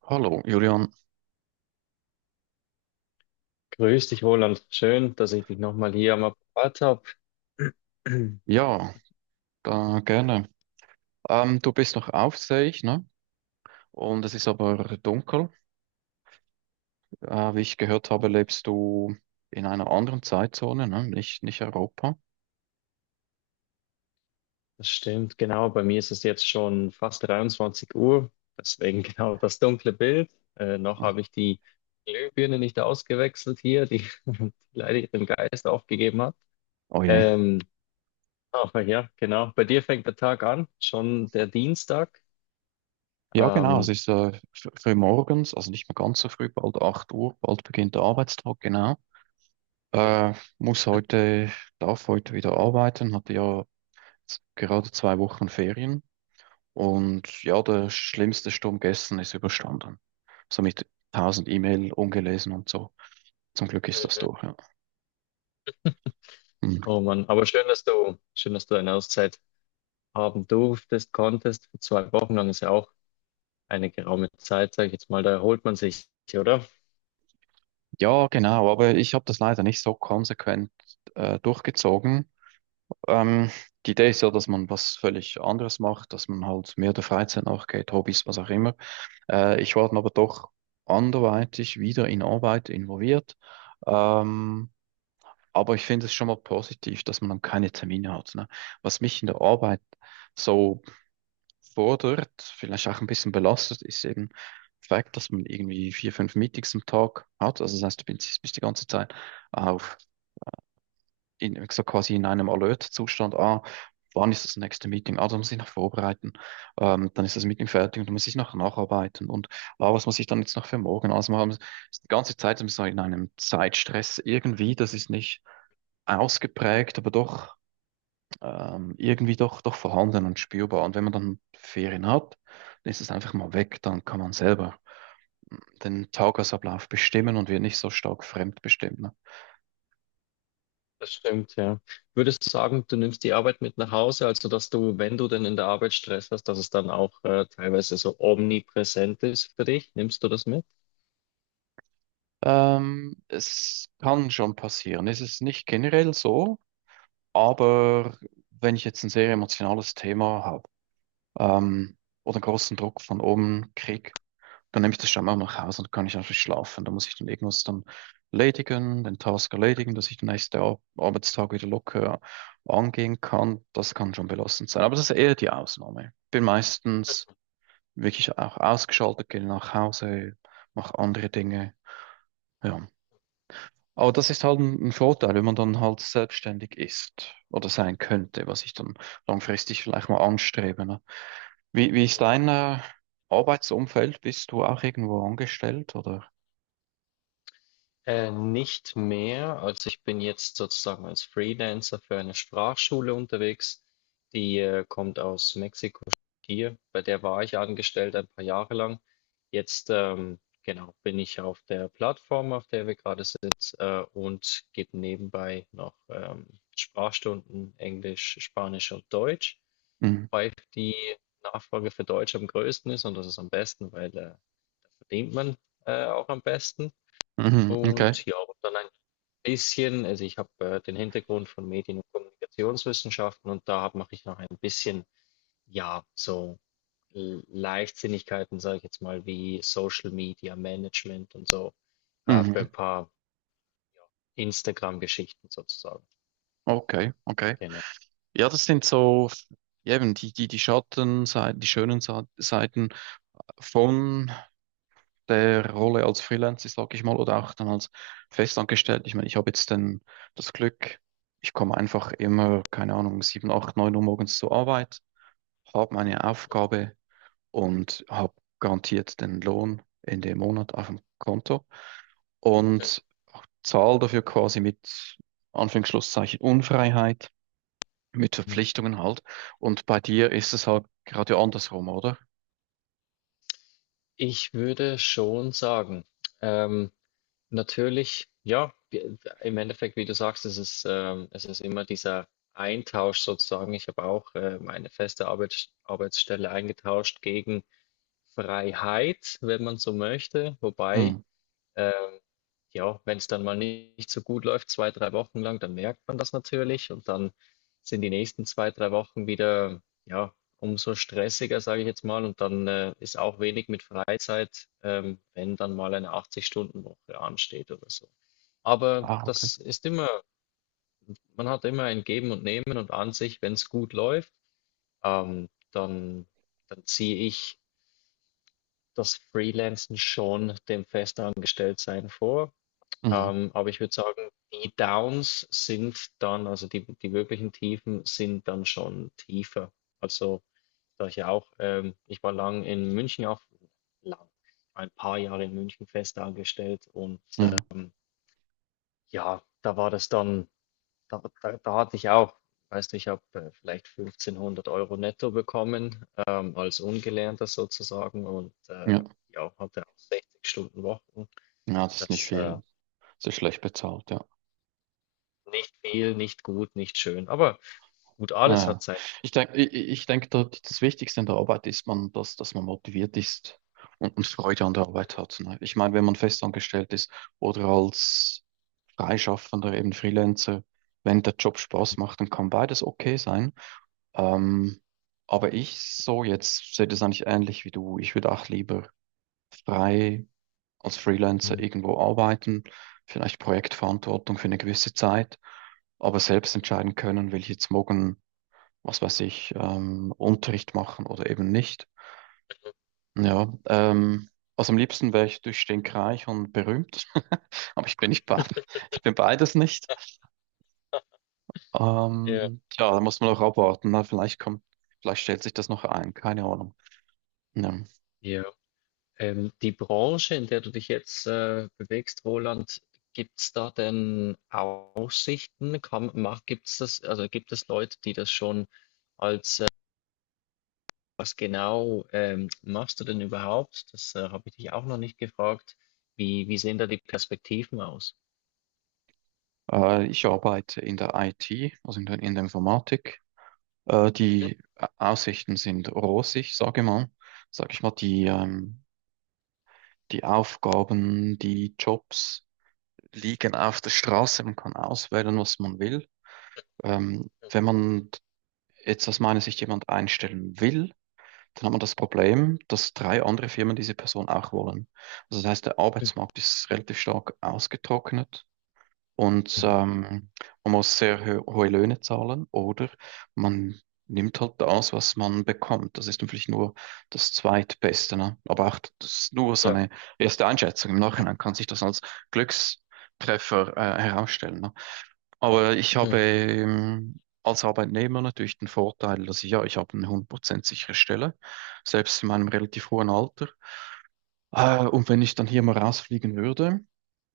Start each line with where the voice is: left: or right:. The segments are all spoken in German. right: Hallo, Julian.
left: Grüß dich, Roland. Schön, dass ich dich nochmal hier am Apparat habe.
right: Ja, da, gerne. Du bist noch auf, sehe ich, ne? Und es ist aber dunkel. Wie ich gehört habe, lebst du in einer anderen Zeitzone, ne? Nicht, nicht Europa.
left: Das stimmt, genau. Bei mir ist es jetzt schon fast 23 Uhr, deswegen genau das dunkle Bild. Noch habe ich die Glühbirne nicht ausgewechselt hier, die, die leider ihren Geist aufgegeben hat.
right: Oh je.
left: Ähm, aber ja, genau. Bei dir fängt der Tag an, schon der Dienstag.
right: Ja, genau. Es
left: Ähm,
right: ist früh morgens, also nicht mehr ganz so früh, bald 8 Uhr, bald beginnt der Arbeitstag, genau. Äh, Muss heute, darf heute wieder arbeiten, hatte ja jetzt gerade 2 Wochen Ferien. Und ja, der schlimmste Sturm gestern ist überstanden. So mit 1000 E-Mail ungelesen und so. Zum Glück ist das
left: Mhm.
right: durch, ja. Hm.
left: Oh Mann, aber schön, dass du eine Auszeit haben durftest, konntest. Zwei Wochen lang ist ja auch eine geraume Zeit, sage ich jetzt mal, da erholt man sich, oder?
right: Ja, genau, aber ich habe das leider nicht so konsequent durchgezogen. Ähm, Die Idee ist ja, dass man was völlig anderes macht, dass man halt mehr der Freizeit nachgeht, Hobbys, was auch immer. Ich war dann aber doch anderweitig wieder in Arbeit involviert. Ähm, aber ich finde es schon mal positiv, dass man dann keine Termine hat. Ne? Was mich in der Arbeit so fordert, vielleicht auch ein bisschen belastet, ist eben der Fakt, dass man irgendwie vier, fünf Meetings am Tag hat. Also das heißt, du bist die ganze Zeit auf, in, so quasi in einem Alert-Zustand. Ah, wann ist das nächste Meeting? Ah, da muss ich noch vorbereiten. Dann ist das Meeting fertig und dann muss ich noch nacharbeiten. Und ah, was muss ich dann jetzt noch für morgen ausmachen? Also ist die ganze Zeit so in einem Zeitstress irgendwie. Das ist nicht ausgeprägt, aber doch irgendwie doch vorhanden und spürbar. Und wenn man dann Ferien hat, dann ist es einfach mal weg, dann kann man selber den Tagesablauf bestimmen und wird nicht so stark fremdbestimmt. Ne?
left: Das stimmt, ja. Würdest du sagen, du nimmst die Arbeit mit nach Hause, also dass du, wenn du denn in der Arbeit Stress hast, dass es dann auch teilweise so omnipräsent ist für dich? Nimmst du das mit?
right: Es kann schon passieren. Es ist nicht generell so, aber wenn ich jetzt ein sehr emotionales Thema habe, ähm, oder einen großen Druck von oben kriege, dann nehme ich das schon auch nach Hause und kann ich einfach schlafen. Da muss ich dann irgendwas dann erledigen, den Task erledigen, dass ich den nächsten Arbeitstag wieder locker angehen kann. Das kann schon belastend sein. Aber das ist eher die Ausnahme. Bin meistens wirklich auch ausgeschaltet, gehe nach Hause, mache andere Dinge. Ja. Aber das ist halt ein Vorteil, wenn man dann halt selbstständig ist oder sein könnte, was ich dann langfristig vielleicht mal anstrebe. Ne? Wie ist dein Arbeitsumfeld? Bist du auch irgendwo angestellt oder?
left: Nicht mehr. Also ich bin jetzt sozusagen als Freelancer für eine Sprachschule unterwegs. Die kommt aus Mexiko hier. Bei der war ich angestellt ein paar Jahre lang. Jetzt genau bin ich auf der Plattform, auf der wir gerade sind, und gebe nebenbei noch Sprachstunden Englisch, Spanisch und Deutsch,
right: Mhm.
left: wobei die Nachfrage für Deutsch am größten ist und das ist am besten, weil da verdient man auch am besten.
right: Mhm. Okay.
left: Und ja, und dann ein bisschen, also ich habe den Hintergrund von Medien- und Kommunikationswissenschaften und mache ich noch ein bisschen, ja, so Leichtsinnigkeiten, sage ich jetzt mal, wie Social Media Management und so, für ein
right: Mhm.
left: paar ja, Instagram-Geschichten sozusagen.
right: Okay, okay.
left: Genau.
right: Ja, das sind so, ja, eben die Schattenseiten, die schönen Seiten von der Rolle als Freelancer, sag ich mal, oder auch dann als festangestellt. Ich meine, ich habe jetzt dann das Glück, ich komme einfach immer, keine Ahnung, 7 8 9 Uhr morgens zur Arbeit, habe meine Aufgabe, und habe garantiert den Lohn Ende Monat auf dem Konto und zahle dafür quasi mit Anführungsschlusszeichen Unfreiheit, mit
left: Mhm.
right: Verpflichtungen halt. Und bei dir ist es halt gerade andersrum, oder?
left: Ich würde schon sagen, ähm, natürlich, ja, im Endeffekt, wie du sagst, es ist immer dieser Eintausch sozusagen. Ich habe auch meine feste Arbeitsstelle eingetauscht gegen Freiheit, wenn man so möchte.
right: Hm.
left: Wobei ähm, ja, wenn es dann mal nicht so gut läuft, zwei, drei Wochen lang, dann merkt man das natürlich und dann sind die nächsten zwei, drei Wochen wieder, ja, umso stressiger, sage ich jetzt mal. Und dann ist auch wenig mit Freizeit, wenn dann mal eine 80-Stunden-Woche ansteht oder so. Aber
right: Ah, okay.
left: das ist immer, man hat immer ein Geben und Nehmen und an sich, wenn es gut läuft, dann, dann ziehe ich das Freelancen schon dem Festangestelltsein vor.
right: Hm.
left: Aber ich würde sagen, die Downs sind dann, also die, die wirklichen Tiefen sind dann schon tiefer. Also, da ich ja auch, ich war lang in München auch, lang, ein paar Jahre in München fest angestellt und
right: Hm.
left: ähm, ja, da war das dann, da, da, da hatte ich auch, weißt du, ich habe vielleicht 1500 Euro netto bekommen, als Ungelernter sozusagen und
right: Ja.
left: ja, hatte auch 60 Stunden Wochen.
right: Ja, das ist nicht
left: Das
right: viel. Das ist schlecht bezahlt, ja.
left: Nicht viel, nicht gut, nicht schön. Aber gut,
right: Ah,
left: alles
right: ja.
left: hat sein.
right: Ich denke, das Wichtigste in der Arbeit ist man, dass man motiviert ist und Freude an der Arbeit hat. Ne? Ich meine, wenn man festangestellt ist oder als Freischaffender, eben Freelancer, wenn der Job Spaß macht, dann kann beides okay sein. Ähm, aber ich so jetzt sehe das eigentlich ähnlich wie du. Ich würde auch lieber frei als Freelancer
left: Mhm.
right: irgendwo arbeiten, vielleicht Projektverantwortung für eine gewisse Zeit, aber selbst entscheiden können, will ich jetzt morgen, was weiß ich, Unterricht machen oder eben nicht. Ja, also am liebsten wäre ich durchstinkreich und berühmt, aber ich bin nicht be ich bin beides nicht.
left: Ja,
right: Tja, da muss man noch abwarten. Na, vielleicht kommt, vielleicht stellt sich das noch ein, keine Ahnung. Ja.
left: ja. Die Branche, in der du dich jetzt bewegst, Roland, gibt es da denn Aussichten? Kann, mach, gibt's das, also gibt es Leute, die das schon als, was genau machst du denn überhaupt? Das Habe ich dich auch noch nicht gefragt. Wie, wie sehen da die Perspektiven aus?
right: Ich arbeite in der IT, also in der Informatik. Die Aussichten sind rosig, sage mal. Sag ich mal, die Aufgaben, die Jobs liegen auf der Straße. Man kann auswählen, was man will. Wenn man jetzt aus meiner Sicht jemand einstellen will, dann haben wir das Problem, dass drei andere Firmen diese Person auch wollen. Also das heißt, der
left: Mhm,
right: Arbeitsmarkt ist relativ stark ausgetrocknet und
left: mhm,
right: man muss sehr hohe Löhne zahlen oder man nimmt halt das, was man bekommt. Das ist natürlich nur das Zweitbeste, ne? Aber auch das ist nur so
left: klar.
right: eine erste Einschätzung. Im Nachhinein kann sich das als Glückstreffer herausstellen. Ne? Aber ich habe,
left: Mhm,
right: als Arbeitnehmer natürlich den Vorteil, dass ich, ja, ich habe eine 100% sichere Stelle, selbst in meinem relativ hohen Alter. Und wenn ich dann hier mal rausfliegen würde,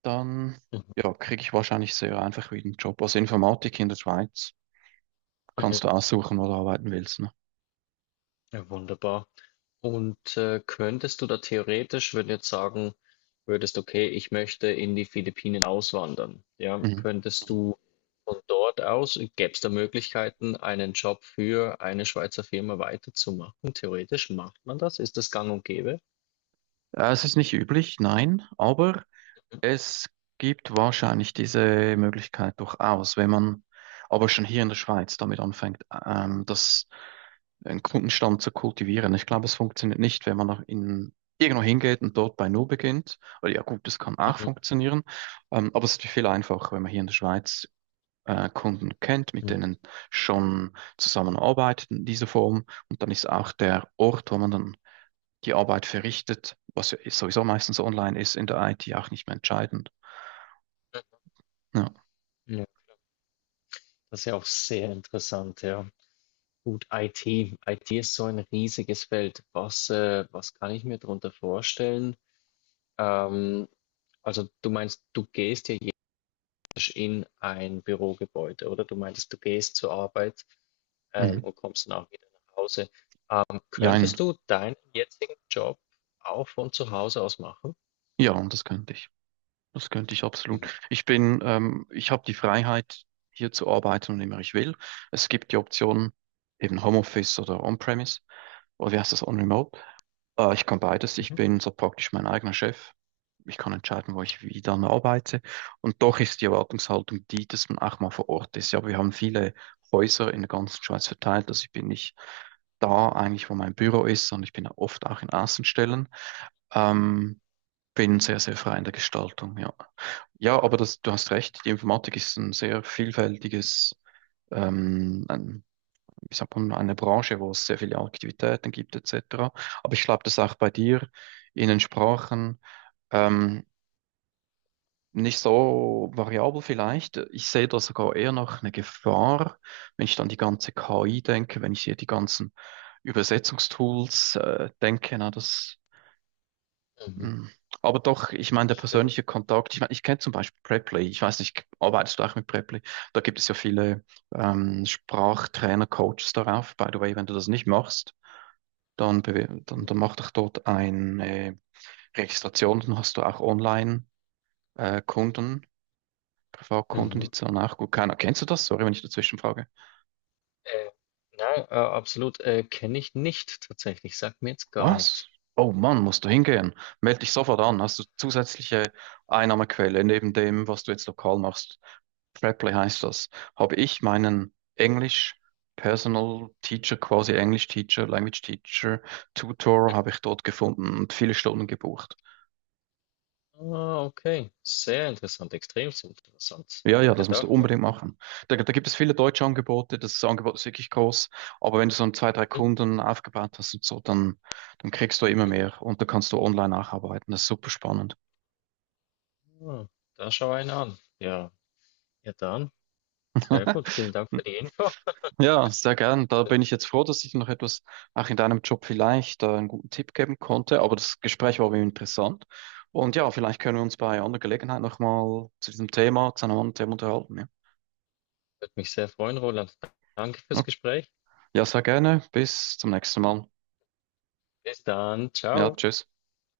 right: dann,
left: mhm,
right: ja, kriege ich wahrscheinlich sehr einfach wieder einen Job. Also Informatik in der Schweiz
left: mhm.
right: kannst du aussuchen, wo du arbeiten willst. Ne?
left: Ja, wunderbar. Und könntest du da theoretisch, wenn du jetzt sagen würdest, okay, ich möchte in die Philippinen auswandern, ja,
right: Mhm.
left: könntest du von dort aus, gäbe es da Möglichkeiten, einen Job für eine Schweizer Firma weiterzumachen? Theoretisch macht man das? Ist das gang und gäbe?
right: Es ist nicht üblich, nein, aber es gibt wahrscheinlich diese Möglichkeit durchaus, wenn man aber schon hier in der Schweiz damit anfängt, das einen Kundenstamm zu kultivieren. Ich glaube, es funktioniert nicht, wenn man noch in irgendwo hingeht und dort bei Null beginnt. Oder ja gut, das kann auch
left: Mhm.
right: funktionieren. Aber es ist natürlich viel einfacher, wenn man hier in der Schweiz Kunden kennt, mit
left: Mhm.
right: denen schon zusammenarbeitet in dieser Form. Und dann ist auch der Ort, wo man dann die Arbeit verrichtet, was ja sowieso meistens online ist, in der IT auch nicht mehr entscheidend. Ja,
left: Ja, klar. Das ist ja auch sehr interessant, ja. Gut, IT. IT ist so ein riesiges Feld. Was, was kann ich mir darunter vorstellen? Ähm, also du meinst, du gehst ja in ein Bürogebäude, oder? Du meintest, du gehst zur Arbeit,
right: mhm.
left: und kommst dann auch wieder nach Hause.
right: Jein.
left: Könntest du deinen jetzigen Job auch von zu Hause aus machen?
right: Ja, und das könnte ich. Das könnte ich absolut.
left: Mhm.
right: Ich habe die Freiheit, hier zu arbeiten, wann immer ich will. Es gibt die Option, eben Homeoffice oder On-Premise. Oder wie heißt das, On-Remote? Ich kann beides. Ich
left: Mhm.
right: bin so praktisch mein eigener Chef. Ich kann entscheiden, wo ich wie dann arbeite. Und doch ist die Erwartungshaltung die, dass man auch mal vor Ort ist. Ja, wir haben viele Häuser in der ganzen Schweiz verteilt. Also ich bin nicht da eigentlich, wo mein Büro ist, sondern ich bin oft auch in Außenstellen. Ähm, Bin sehr, sehr frei in der Gestaltung, ja. Ja, aber das, du hast recht, die Informatik ist ein sehr vielfältiges, ein, wie sagt man, eine Branche, wo es sehr viele Aktivitäten gibt, etc. Aber ich glaube, das ist auch bei dir in den Sprachen ähm, nicht so variabel vielleicht. Ich sehe da sogar eher noch eine Gefahr, wenn ich dann die ganze KI denke, wenn ich hier die ganzen Übersetzungstools denke, na, das.
left: Mhm.
right: Mm. Aber doch, ich meine, der
left: Stimmt.
right: persönliche Kontakt, ich meine, ich kenne zum Beispiel Preply, ich weiß nicht, arbeitest du auch mit Preply? Da gibt es ja viele Sprachtrainer, Coaches darauf. By the way, wenn du das nicht machst, dann, dann mach doch dort eine Registration, dann hast du auch Online-Kunden, Privatkunden,
left: Mhm.
right: die zahlen auch gut. Keiner, kennst du das? Sorry, wenn ich dazwischen frage.
left: Äh, nein, absolut, kenne ich nicht tatsächlich. Sagt mir jetzt gar
right: Was?
left: nichts.
right: Oh Mann, musst du hingehen. Meld dich sofort an. Hast du zusätzliche Einnahmequelle neben dem, was du jetzt lokal machst? Preply heißt das. Habe ich meinen Englisch Personal Teacher, quasi English Teacher, Language Teacher, Tutor habe ich dort gefunden und viele Stunden gebucht.
left: Ah, okay. Sehr interessant, extrem interessant.
right: Ja, ja,
left: Danke
right: das musst du
left: dafür.
right: unbedingt machen. Da, da gibt es viele deutsche Angebote, das Angebot ist wirklich groß, aber wenn du so ein, zwei, drei
left: Mhm.
right: Kunden aufgebaut hast und so, dann, dann kriegst du immer mehr und da kannst du online nacharbeiten. Das ist super spannend.
left: Ah, da schau einen an. Ja, ja dann. Sehr gut. Vielen Dank für die Info.
right: Ja, sehr gern. Da bin ich jetzt froh, dass ich noch etwas auch in deinem Job vielleicht einen guten Tipp geben konnte. Aber das Gespräch war mir interessant. Und ja, vielleicht können wir uns bei anderer Gelegenheit nochmal zu diesem Thema, zu einem anderen Thema unterhalten.
left: Würde mich sehr freuen, Roland. Danke fürs
right: Ja,
left: Gespräch.
right: ja, sehr gerne. Bis zum nächsten Mal.
left: Bis dann.
right: Ja,
left: Ciao.
right: tschüss.